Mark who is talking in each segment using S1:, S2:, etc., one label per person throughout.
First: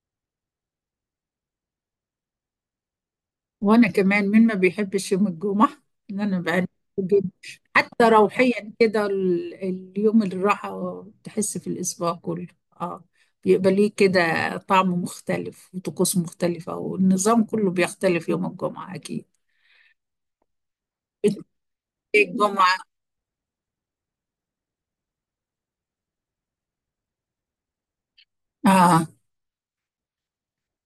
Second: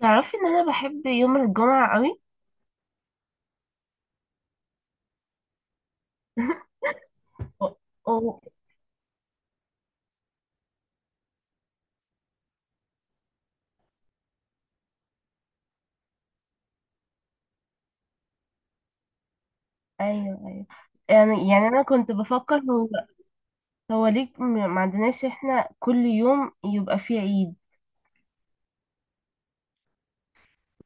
S1: تعرفي ان انا بحب يوم الجمعة قوي؟
S2: وانا كمان، مين ما بيحبش يوم الجمعه؟ ان انا بقى، جدا.
S1: أو.
S2: حتى
S1: أو.
S2: روحيا كده، اليوم الراحه تحس في الاسبوع كله. اه، بيبقى ليه كده طعم مختلف وطقوس مختلفه، والنظام كله بيختلف يوم الجمعه اكيد.
S1: ايوه.
S2: إيه،
S1: يعني انا كنت بفكر
S2: الجمعه،
S1: هو. هو ليه ما عندناش احنا كل يوم يبقى فيه عيد؟
S2: اه.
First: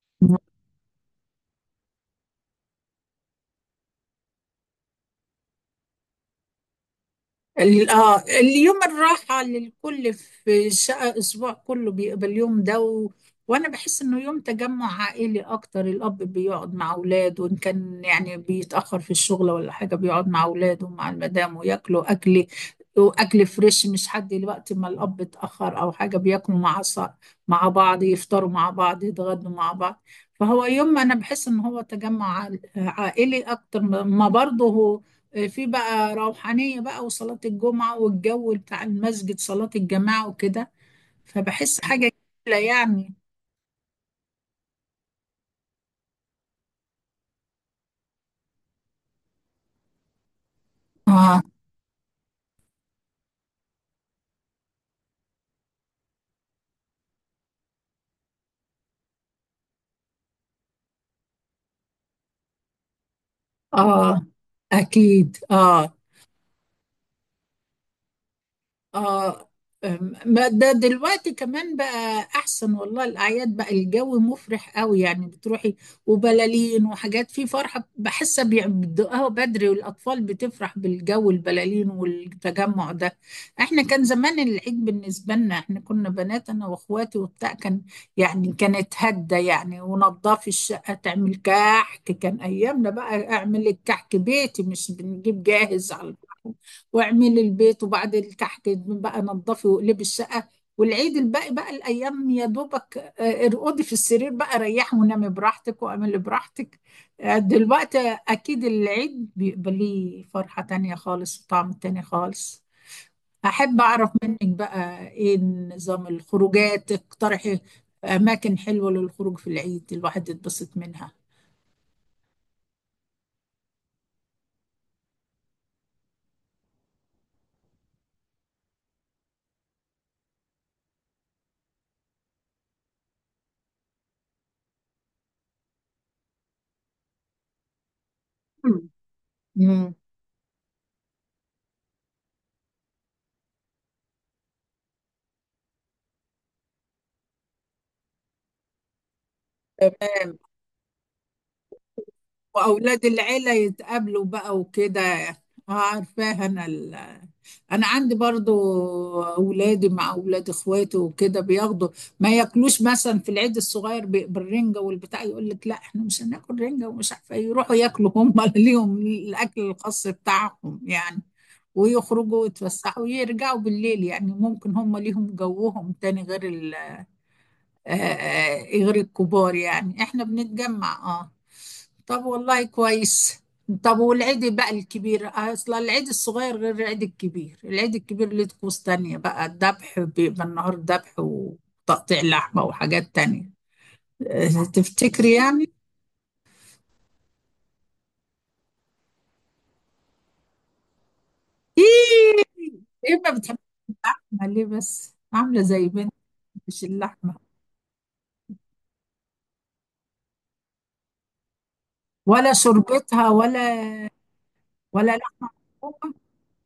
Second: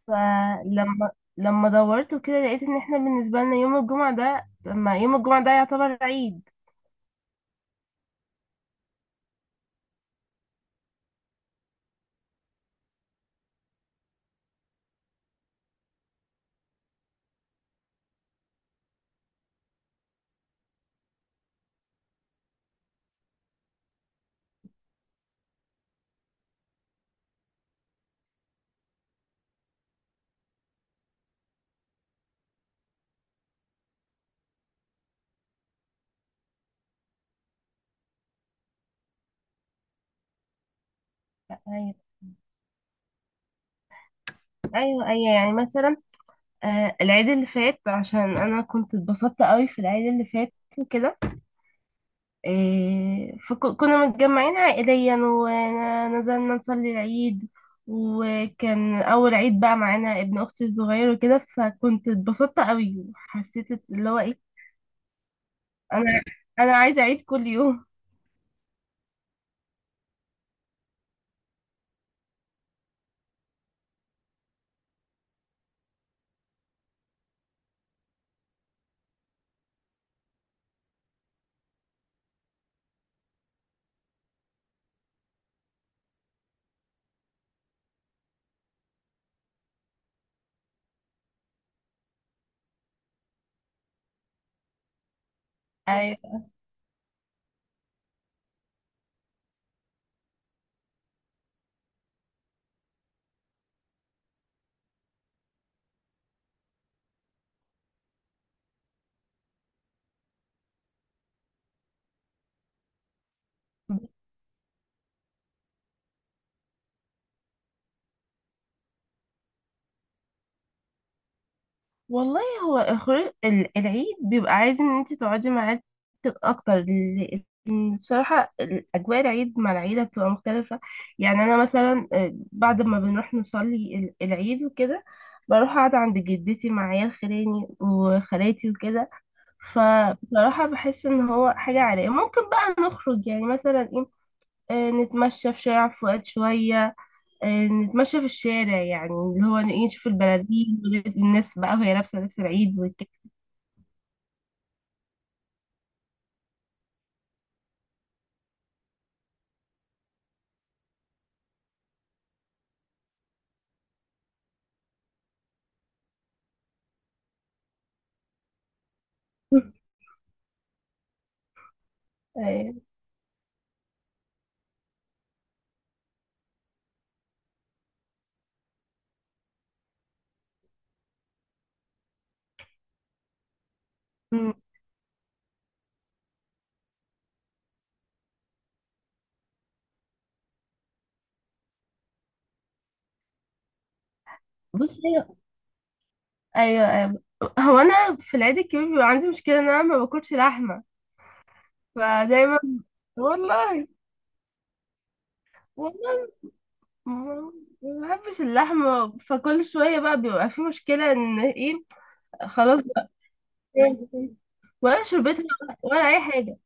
S1: فلما لما دورت وكده لقيت ان احنا بالنسبة لنا يوم الجمعة ده لما يوم الجمعة ده يعتبر عيد.
S2: اليوم الراحة للكل في شقة أسبوع كله، بيبقى اليوم ده وأنا بحس إنه يوم تجمع عائلي أكتر، الأب بيقعد مع أولاده، وإن كان يعني بيتأخر في الشغل ولا حاجة بيقعد مع أولاده ومع المدام وياكلوا أكل، وأكل فريش مش حد وقت ما الأب اتأخر أو حاجة. بياكلوا مع مع بعض، يفطروا مع بعض، يتغدوا مع بعض. فهو يوم أنا بحس إن هو تجمع عائلي أكتر، ما برضه هو في بقى روحانية بقى وصلاة الجمعة والجو بتاع المسجد، صلاة الجماعة وكده. فبحس
S1: ايوه،
S2: حاجة جميلة يعني.
S1: ايوه، ايوه. يعني مثلا العيد اللي فات عشان انا كنت اتبسطت قوي في العيد اللي فات وكده.
S2: اه،
S1: فكنا متجمعين عائليا ونزلنا نصلي العيد. وكان أول عيد بقى معانا ابن أختي الصغير وكده فكنت اتبسطت قوي وحسيت اللي هو
S2: اه،
S1: إيه.
S2: اكيد، اه.
S1: أنا أنا عايزة أعيد كل يوم.
S2: اه، ما ده دلوقتي كمان بقى احسن، والله الاعياد بقى الجو مفرح قوي يعني، بتروحي وبلالين وحاجات، في فرحه بحسها بيبدأها بدري، والاطفال بتفرح بالجو، البلالين والتجمع ده. احنا كان زمان العيد بالنسبه لنا، احنا كنا بنات، انا واخواتي وبتاع، كان يعني كانت هده يعني، ونضفي الشقه تعمل كحك، كان ايامنا بقى اعمل الكحك بيتي مش بنجيب جاهز على
S1: أيوة.
S2: البحر. واعملي البيت، وبعد اللي تحت بقى نظفي واقلبي الشقه. والعيد الباقي بقى الايام يا دوبك، ارقدي في السرير بقى، ريحي ونامي براحتك واعملي براحتك. دلوقتي اكيد العيد بيبقى ليه فرحه تانية خالص وطعم تاني خالص. احب اعرف منك بقى ايه نظام الخروجات، اقترحي اماكن حلوه للخروج في العيد الواحد يتبسط منها.
S1: والله هو الخروج العيد بيبقى عايز ان انت تقعدي مع عيلتك اكتر، لأن بصراحة اجواء العيد مع العيلة بتبقى مختلفة. يعني انا مثلا، بعد ما بنروح نصلي العيد وكده بروح اقعد عند جدتي مع عيال خلاني وخالاتي وكده.
S2: مم.
S1: فبصراحة بحس ان هو حاجة عائلية ممكن بقى نخرج يعني مثلا ايه؟ نتمشى في شارع فؤاد شوية. نتمشى في الشارع يعني اللي هو إيه، نشوف البلالين والناس بقى وهي لابسة لبس العيد
S2: واولاد
S1: والكلام.
S2: العيله يتقابلوا بقى وكده. اه، عارفاها انا عندي برضو، اولادي مع اولاد اخواتي وكده بياخدوا. ما ياكلوش مثلا في العيد الصغير بالرنجه والبتاع، يقول لك لا احنا مش هناكل رنجه ومش عارفه إيه. يروحوا ياكلوا هم ليهم الاكل الخاص بتاعهم يعني. ويخرجوا
S1: أيوة.
S2: ويتفسحوا ويرجعوا بالليل، يعني ممكن هم ليهم جوهم تاني غير غير الكبار، يعني احنا بنتجمع، اه. طب، والله كويس. طب
S1: أمم،
S2: والعيد بقى الكبير، اصل العيد الصغير غير العيد الكبير، العيد الكبير ليه طقوس تانية بقى، الذبح بيبقى النهار ذبح وتقطيع لحمة وحاجات تانية.
S1: بصي.
S2: تفتكري يعني؟
S1: أيوة، أيوة. هو أنا في العيد الكبير بيبقى عندي مشكلة إن أنا ما باكلش لحمة،
S2: ايه
S1: فدايما،
S2: ايه ما بتحبش
S1: والله،
S2: اللحمة ليه؟ بس عاملة زي بنت،
S1: والله،
S2: مش اللحمة،
S1: ما ما بحبش اللحمة فكل شوية بقى بيبقى في مشكلة إن إيه.
S2: ولا
S1: خلاص بقى.
S2: شربتها، ولا
S1: ولا
S2: ولا
S1: شربتها
S2: لحمة
S1: ولا أي
S2: مفرومة.
S1: حاجة.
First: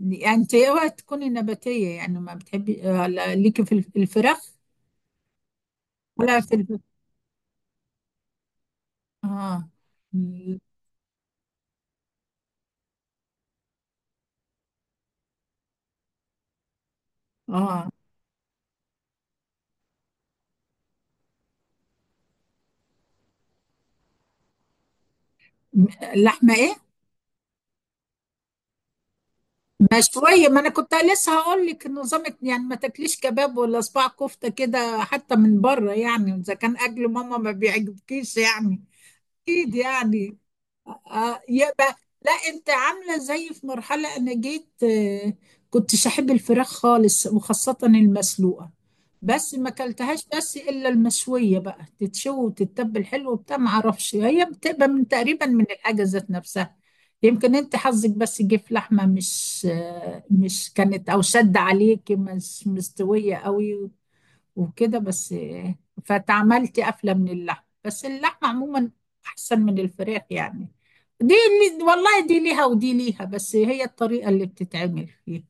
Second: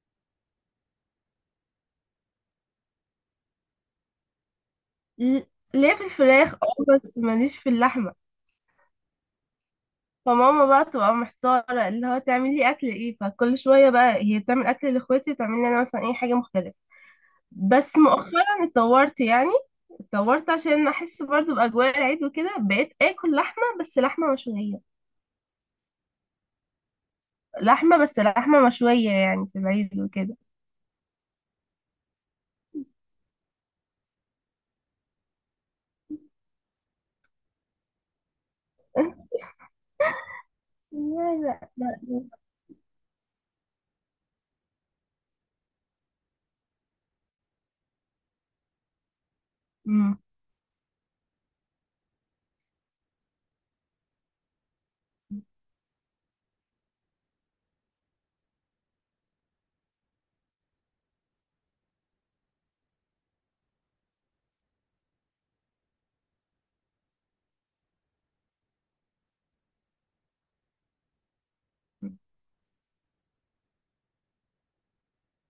S2: يعني انت اوعي تكوني نباتية، يعني ما بتحبي. لا ليكي في الفراخ،
S1: ل- ليه في
S2: ولا في
S1: الفراخ اه
S2: الف...
S1: بس ماليش في اللحمة.
S2: اه م-
S1: فماما بقى تبقى محتارة اللي هو تعمل لي أكل إيه، فكل شوية بقى هي بتعمل أكل لإخواتي وتعمل لي أنا مثلا أي حاجة مختلفة.
S2: اه
S1: بس مؤخرا اتطورت يعني. اتطورت عشان أحس برضو بأجواء العيد وكده بقيت آكل لحمة بس لحمة مشوية.
S2: م- لحمة ايه؟
S1: لحمة بس لحمة مشوية يعني في العيد وكده.
S2: مشوية. ما انا كنت لسه هقول لك نظامك، يعني ما تاكليش كباب ولا صباع كفتة كده حتى من بره، يعني اذا كان اكل ماما ما بيعجبكيش يعني، اكيد يعني.
S1: لا،
S2: آه، يبقى
S1: لا، لا.
S2: لا، انت عامله زي في مرحله انا جيت، كنتش احب الفراخ خالص وخاصه المسلوقه، بس ما
S1: مم.
S2: اكلتهاش، بس الا المشويه بقى تتشوي وتتبل حلو وبتاع، ما اعرفش هي بتبقى من تقريبا من الحاجه ذات نفسها. يمكن انت حظك بس جه في لحمه مش مش كانت او شد عليك، مش مستويه قوي وكده بس. فتعملت قفلة من اللحم، بس اللحمة عموما أحسن من الفراخ يعني، دي اللي والله دي ليها ودي ليها، بس هي الطريقة اللي بتتعمل فيها.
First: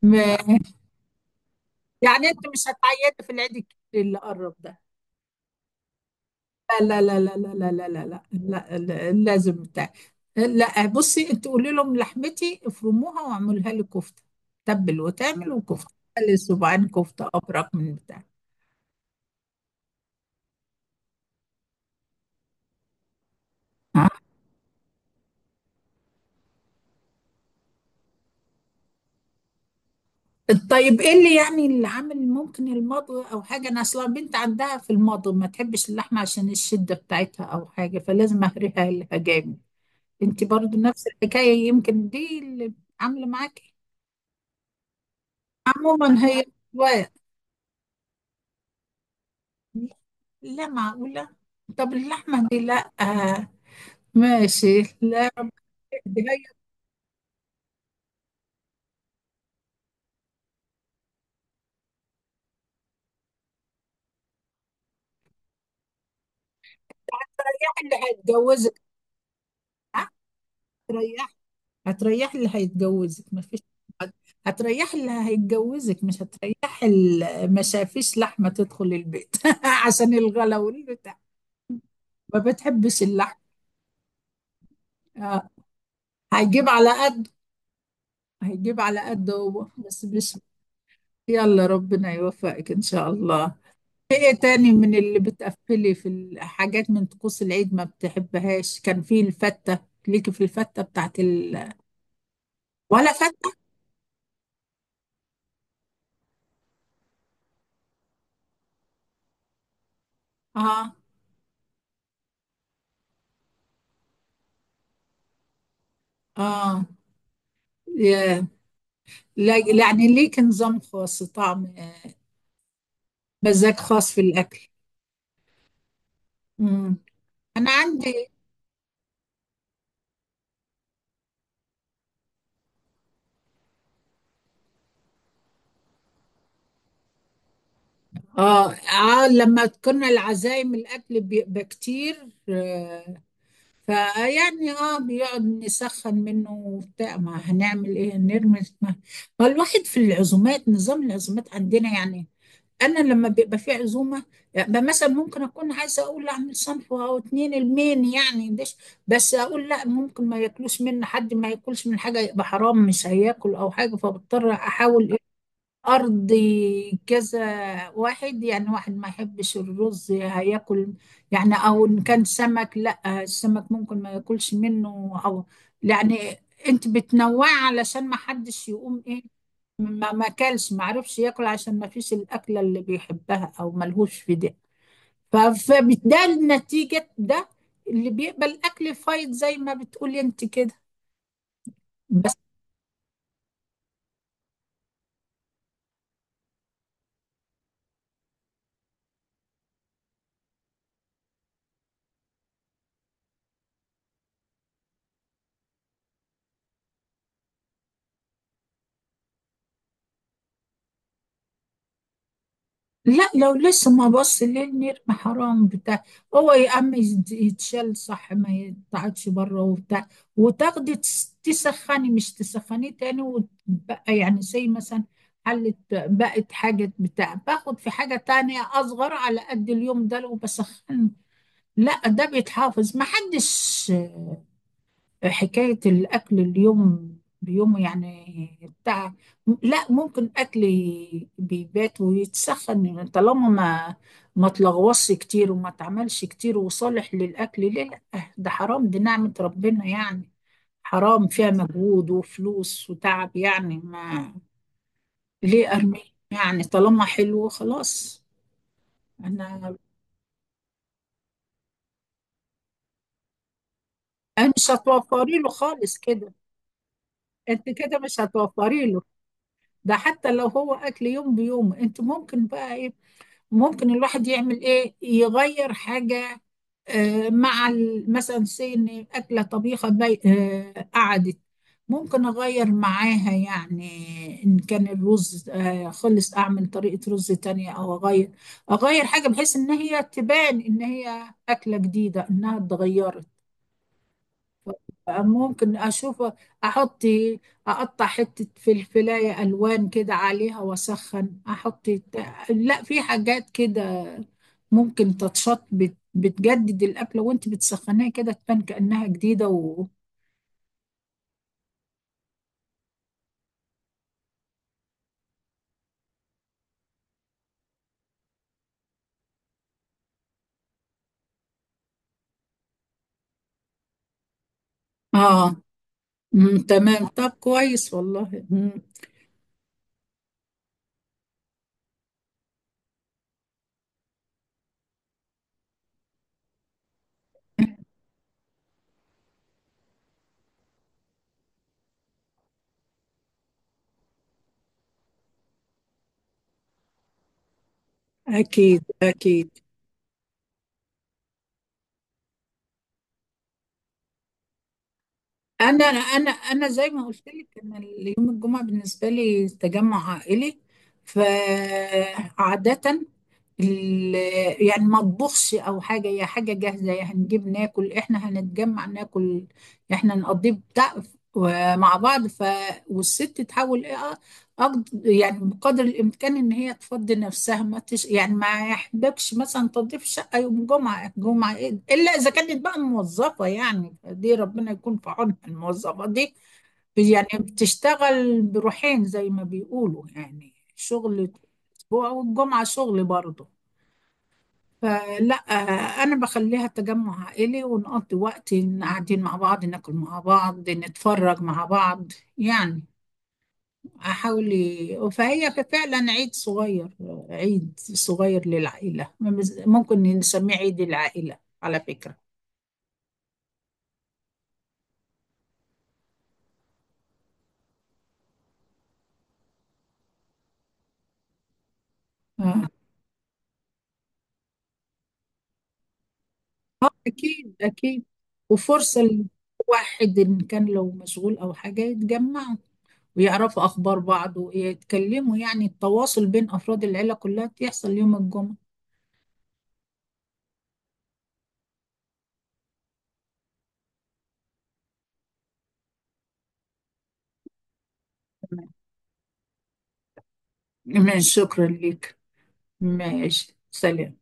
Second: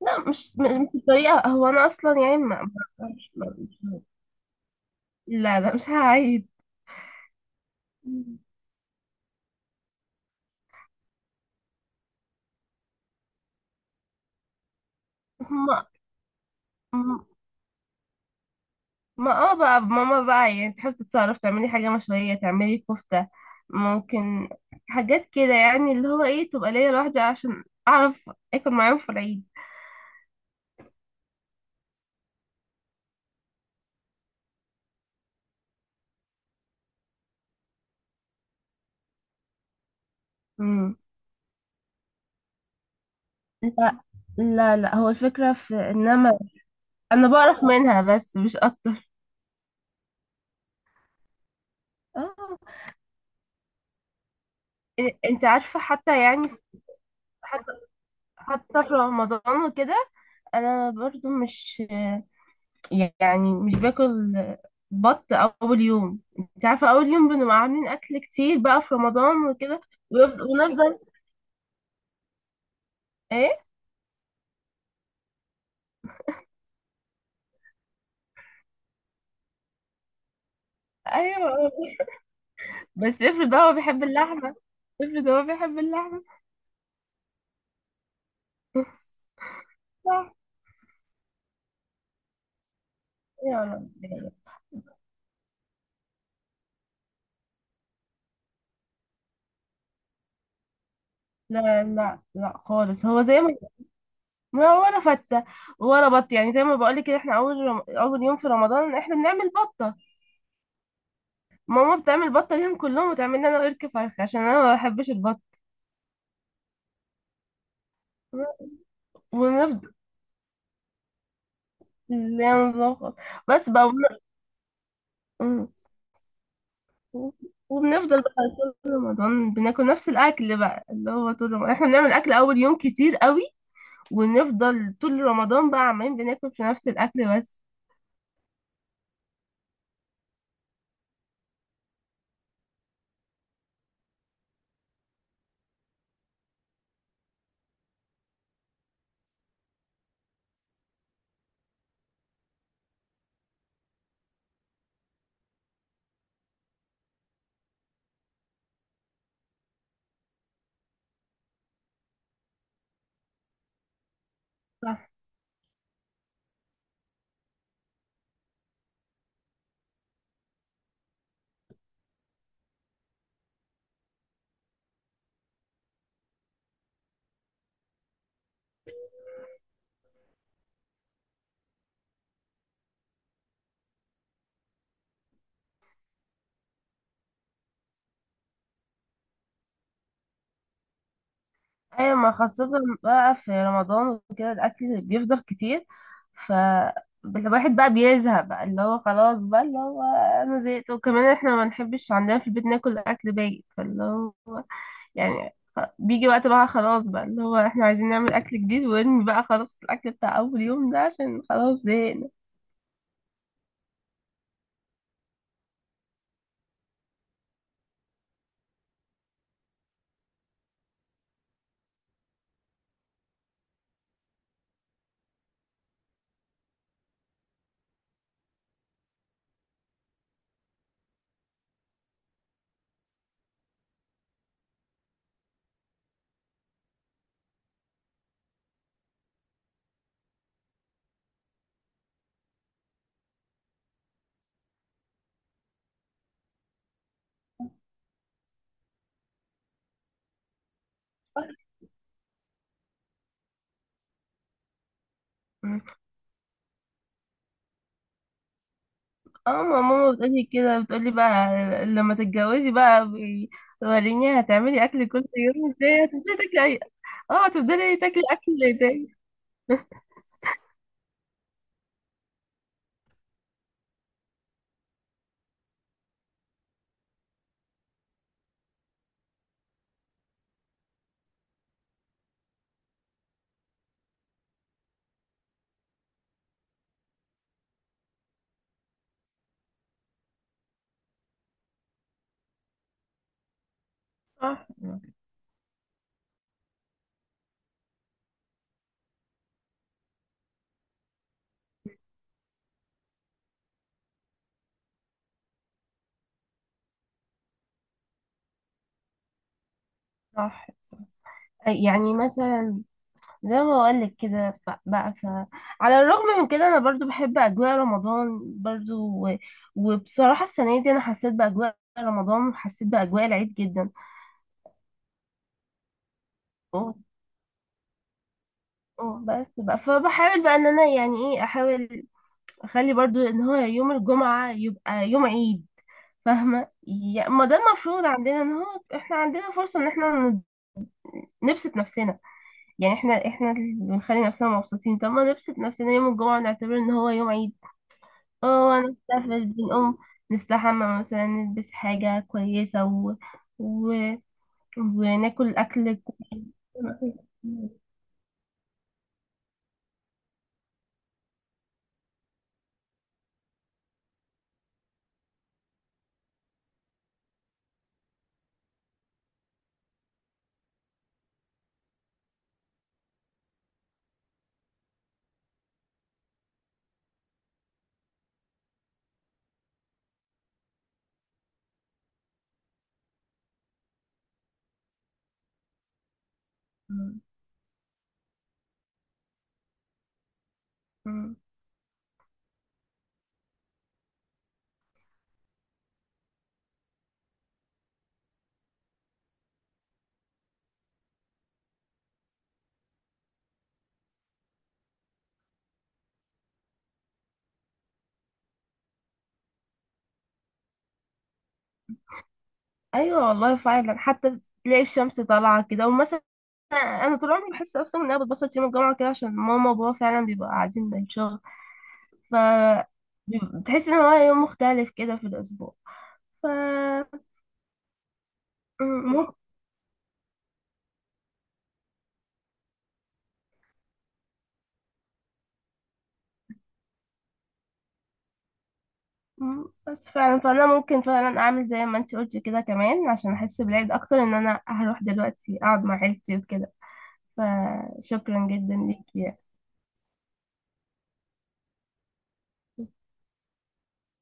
S1: لا مش
S2: م-
S1: مش الطريقة، هو أنا أصلا
S2: يعني
S1: يعني
S2: أنت مش
S1: ما. ما-
S2: هتعيط في
S1: مش
S2: العيد
S1: ما-
S2: الكبير
S1: مش-
S2: اللي قرب ده؟
S1: لا، لا، مش هعيد.
S2: لا لا لا لا لا لا لا لا لا، لا، لا لازم بتاع. لا بصي، أنت قولي لهم لحمتي افرموها واعملها لي كفتة، تبل وتعمل وكفتة، خلي صباعين
S1: هما.
S2: كفتة أبرك من بتاع.
S1: ما بقى ماما بقى يعني تحب تتصرف تعملي حاجة مشوية تعملي كفتة ممكن حاجات كده يعني اللي هو ايه تبقى ليا لوحدي عشان اعرف اكل معاهم في العيد.
S2: طيب ايه اللي يعني اللي عامل، ممكن المضغ او حاجه، انا اصلا بنت عندها في المضغ ما تحبش اللحمه عشان الشده بتاعتها او حاجه، فلازم اهريها لها جامد. انت برضو
S1: امم.
S2: نفس الحكايه، يمكن دي اللي عامله معاكي.
S1: لا، لا، لا. هو الفكرة في ان
S2: عموما
S1: انا
S2: هي أذواق.
S1: انا بعرف منها بس مش اكتر.
S2: لا معقوله. طب اللحمه
S1: اه.
S2: دي لا، ماشي. لا
S1: انت عارفة
S2: دي
S1: حتى يعني. حتى حتى في رمضان وكده انا برضو مش يعني مش باكل بط اول يوم، انت عارفه، اول يوم بنبقى
S2: هتريح
S1: عاملين
S2: اللي
S1: اكل كتير
S2: هيتجوزك.
S1: بقى في رمضان وكده.
S2: ها؟
S1: ونفضل
S2: هتريح هتريح اللي هيتجوزك مفيش.
S1: ايه.
S2: هتريح اللي هيتجوزك، مش هتريح اللي ما شافيش لحمة تدخل البيت عشان الغلا والبتاع،
S1: ايوه.
S2: ما بتحبش
S1: بس
S2: اللحم.
S1: افرض هو بيحب اللحمه، افرض هو
S2: آه.
S1: بيحب اللحمه.
S2: هيجيب على قد هيجيب على قد هو، بس
S1: صح.
S2: مش. يلا، ربنا يوفقك إن شاء الله.
S1: يا رب.
S2: في ايه تاني من اللي بتقفلي في الحاجات من طقوس العيد ما بتحبهاش؟ كان في الفتة، ليكي في الفتة بتاعت
S1: لا، لا، لا خالص.
S2: ولا
S1: هو زي ما
S2: فتة؟
S1: ما هو ولا فته ولا بط، يعني زي ما بقولك كده احنا اول يوم في رمضان احنا بنعمل بطه.
S2: اه،
S1: ماما بتعمل بطه ليهم كلهم وتعمل لي انا ورك فرخ عشان انا ما بحبش البط.
S2: اه، يا-
S1: ونفضل
S2: يعني ليك نظام خاص، طعم،
S1: لا، نظبط. بس
S2: مزاج
S1: بقى.
S2: خاص في الأكل.
S1: مم.
S2: مم. انا
S1: وبنفضل
S2: عندي،
S1: بقى طول رمضان بناكل نفس الاكل بقى اللي هو طول رمضان احنا بنعمل اكل اول يوم كتير قوي. ونفضل طول رمضان بقى عمالين بناكل في نفس الاكل بس.
S2: اه لما كنا العزايم الاكل بيبقى كتير، فيعني، بيقعد نسخن منه وبتاع، ما هنعمل ايه، نرمي؟ ما الواحد في العزومات، نظام العزومات عندنا يعني، انا لما بيبقى في عزومه يعني، مثلا ممكن اكون عايزه اقول اعمل صنف او اتنين المين يعني دش، بس اقول لا، ممكن ما ياكلوش مني حد، ما ياكلش من حاجه يبقى حرام مش هياكل او حاجه، فبضطر
S1: صح.
S2: احاول أرضي كذا واحد، يعني واحد ما يحبش الرز هياكل يعني، أو إن كان سمك لا السمك ممكن ما ياكلش منه، أو يعني. أنت بتنوعي علشان ما حدش يقوم إيه، ما ما كلش، ما عرفش ياكل عشان ما فيش الأكلة اللي بيحبها أو ملهوش في ده. ف- فبالتالي نتيجة ده، اللي بيقبل أكل فايض زي ما بتقولي أنت كده.
S1: ايوه ما خاصة بقى في رمضان وكده الاكل بيفضل كتير. ف الواحد بقى بيزهق بقى اللي هو خلاص بقى اللي هو انا زهقت. وكمان احنا ما بنحبش عندنا في البيت ناكل اكل بايت فاللي هو يعني. بيجي وقت بقى خلاص بقى اللي هو احنا عايزين نعمل اكل جديد وارمي بقى خلاص الاكل بتاع اول يوم ده عشان خلاص زهقنا.
S2: لا لو لسه، ما بص ليه النرمة حرام بتاع، هو يا عم يتشال، صح، ما يتقعدش بره وبتاع، وتاخدي تسخني، مش تسخنيه تاني، وتبقى يعني زي مثلا حلت، بقت حاجة بتاع، باخد في حاجة تانية أصغر على قد اليوم ده لو بسخن. لا، ده بيتحافظ، محدش حكاية الأكل اليوم بيوم يعني بتاع. لا ممكن أكل بيبات ويتسخن، طالما ما تلغوصش كتير وما تعملش كتير، وصالح للأكل، ليه لا؟ ده حرام، دي نعمة ربنا يعني، حرام فيها مجهود وفلوس وتعب يعني، ما ليه أرميه؟ يعني طالما حلو خلاص.
S1: اه
S2: أنا
S1: ما ماما بتقولي كده بتقولي بقى لما تتجوزي بقى، وريني
S2: أنا مش
S1: هتعملي اكل كل
S2: هتوفري له
S1: يوم
S2: خالص
S1: ازاي،
S2: كده.
S1: هتفضلي تاكلي اه
S2: أنت
S1: هتفضلي
S2: كده مش
S1: تاكلي اكل
S2: هتوفري له،
S1: تاني.
S2: ده حتى لو هو اكل يوم بيوم، انت ممكن بقى ايه؟ ممكن الواحد يعمل ايه؟ يغير حاجه. آه مع مثلا سي ان اكله طبيخه بي آه قعدت، ممكن اغير معاها يعني، ان كان الرز خلص اعمل طريقه رز تانية، او اغير، اغير حاجه بحيث ان هي تبان ان هي اكله جديده، انها اتغيرت.
S1: صح.
S2: ممكن اشوف، احط، اقطع حتة فلفلاية الوان كده عليها واسخن، احط. لا، في حاجات كده ممكن تتشط، بتجدد الأكلة وانت بتسخنيها كده، تبان كأنها جديدة
S1: صح. يعني مثلا زي ما بقولك كده، على الرغم من كده انا برضو بحب اجواء رمضان برضو. و... وبصراحة السنة دي انا حسيت باجواء رمضان وحسيت باجواء العيد جدا.
S2: اه،
S1: أه،
S2: تمام، طب كويس والله.
S1: أه، بس بقى فبحاول بقى ان انا يعني ايه احاول اخلي برضو ان هو يوم الجمعة يبقى يوم عيد. فاهمة يعني ما ده المفروض عندنا ان هو احنا عندنا فرصة ان احنا نبسط نفسنا. يعني احنا اللي بنخلي نفسنا مبسوطين. طب ما نبسط نفسنا يوم الجمعة ونعتبر ان هو يوم عيد. اه
S2: اكيد،
S1: نستفرش
S2: اكيد.
S1: بنقوم نستحمى مثلا نلبس حاجة كويسة و... وناكل
S2: انا
S1: أكل
S2: انا
S1: كويس.
S2: انا زي ما قلت لك ان يوم الجمعه بالنسبه لي تجمع عائلي، فعاده ال- يعني ما اطبخش او حاجه، هي حاجه جاهزه يعني، هنجيب ناكل، احنا هنتجمع ناكل، احنا نقضي بتاع مع بعض، ف، والست تحاول ايه، يعني بقدر الإمكان إن هي تفضي نفسها، ما تش... يعني ما يحبكش مثلا تنظيف شقة يوم جمعة، جمعة إيه؟ إلا إذا كانت بقى موظفة يعني، دي ربنا يكون في عونها الموظفة دي،
S1: مم.
S2: يعني بتشتغل بروحين زي ما بيقولوا، يعني شغل
S1: مم.
S2: أسبوع والجمعة شغل برضه. فلا، أنا بخليها تجمع عائلي، ونقضي وقت إن قاعدين مع بعض، ناكل مع بعض، نتفرج مع بعض يعني، احاول فهي فعلا عيد صغير، عيد صغير للعائلة، ممكن نسميه عيد العائلة على فكرة.
S1: أيوة والله فعلا حتى تلاقي الشمس طالعة كده ومثلا أنا طول عمري بحس أصلا إن أنا بتبسط يوم الجمعة كده عشان ماما وبابا فعلا بيبقوا قاعدين من الشغل. ف
S2: آه.
S1: بتحس إن هو يوم مختلف كده في الأسبوع. ف
S2: اكيد، اكيد، وفرصة
S1: مم.
S2: لواحد ان كان لو مشغول او حاجة يتجمعوا، ويعرفوا اخبار بعض ويتكلموا، يعني التواصل بين افراد العيلة كلها بيحصل يوم الجمعة.
S1: مم. بس فعلا فانا ممكن فعلا اعمل زي ما انت قلتي كده كمان عشان احس بالعيد اكتر ان انا هروح دلوقتي اقعد مع عيلتي وكده. فشكرا جدا ليكي.
S2: تمام، شكرا لك. ماشي، سلام.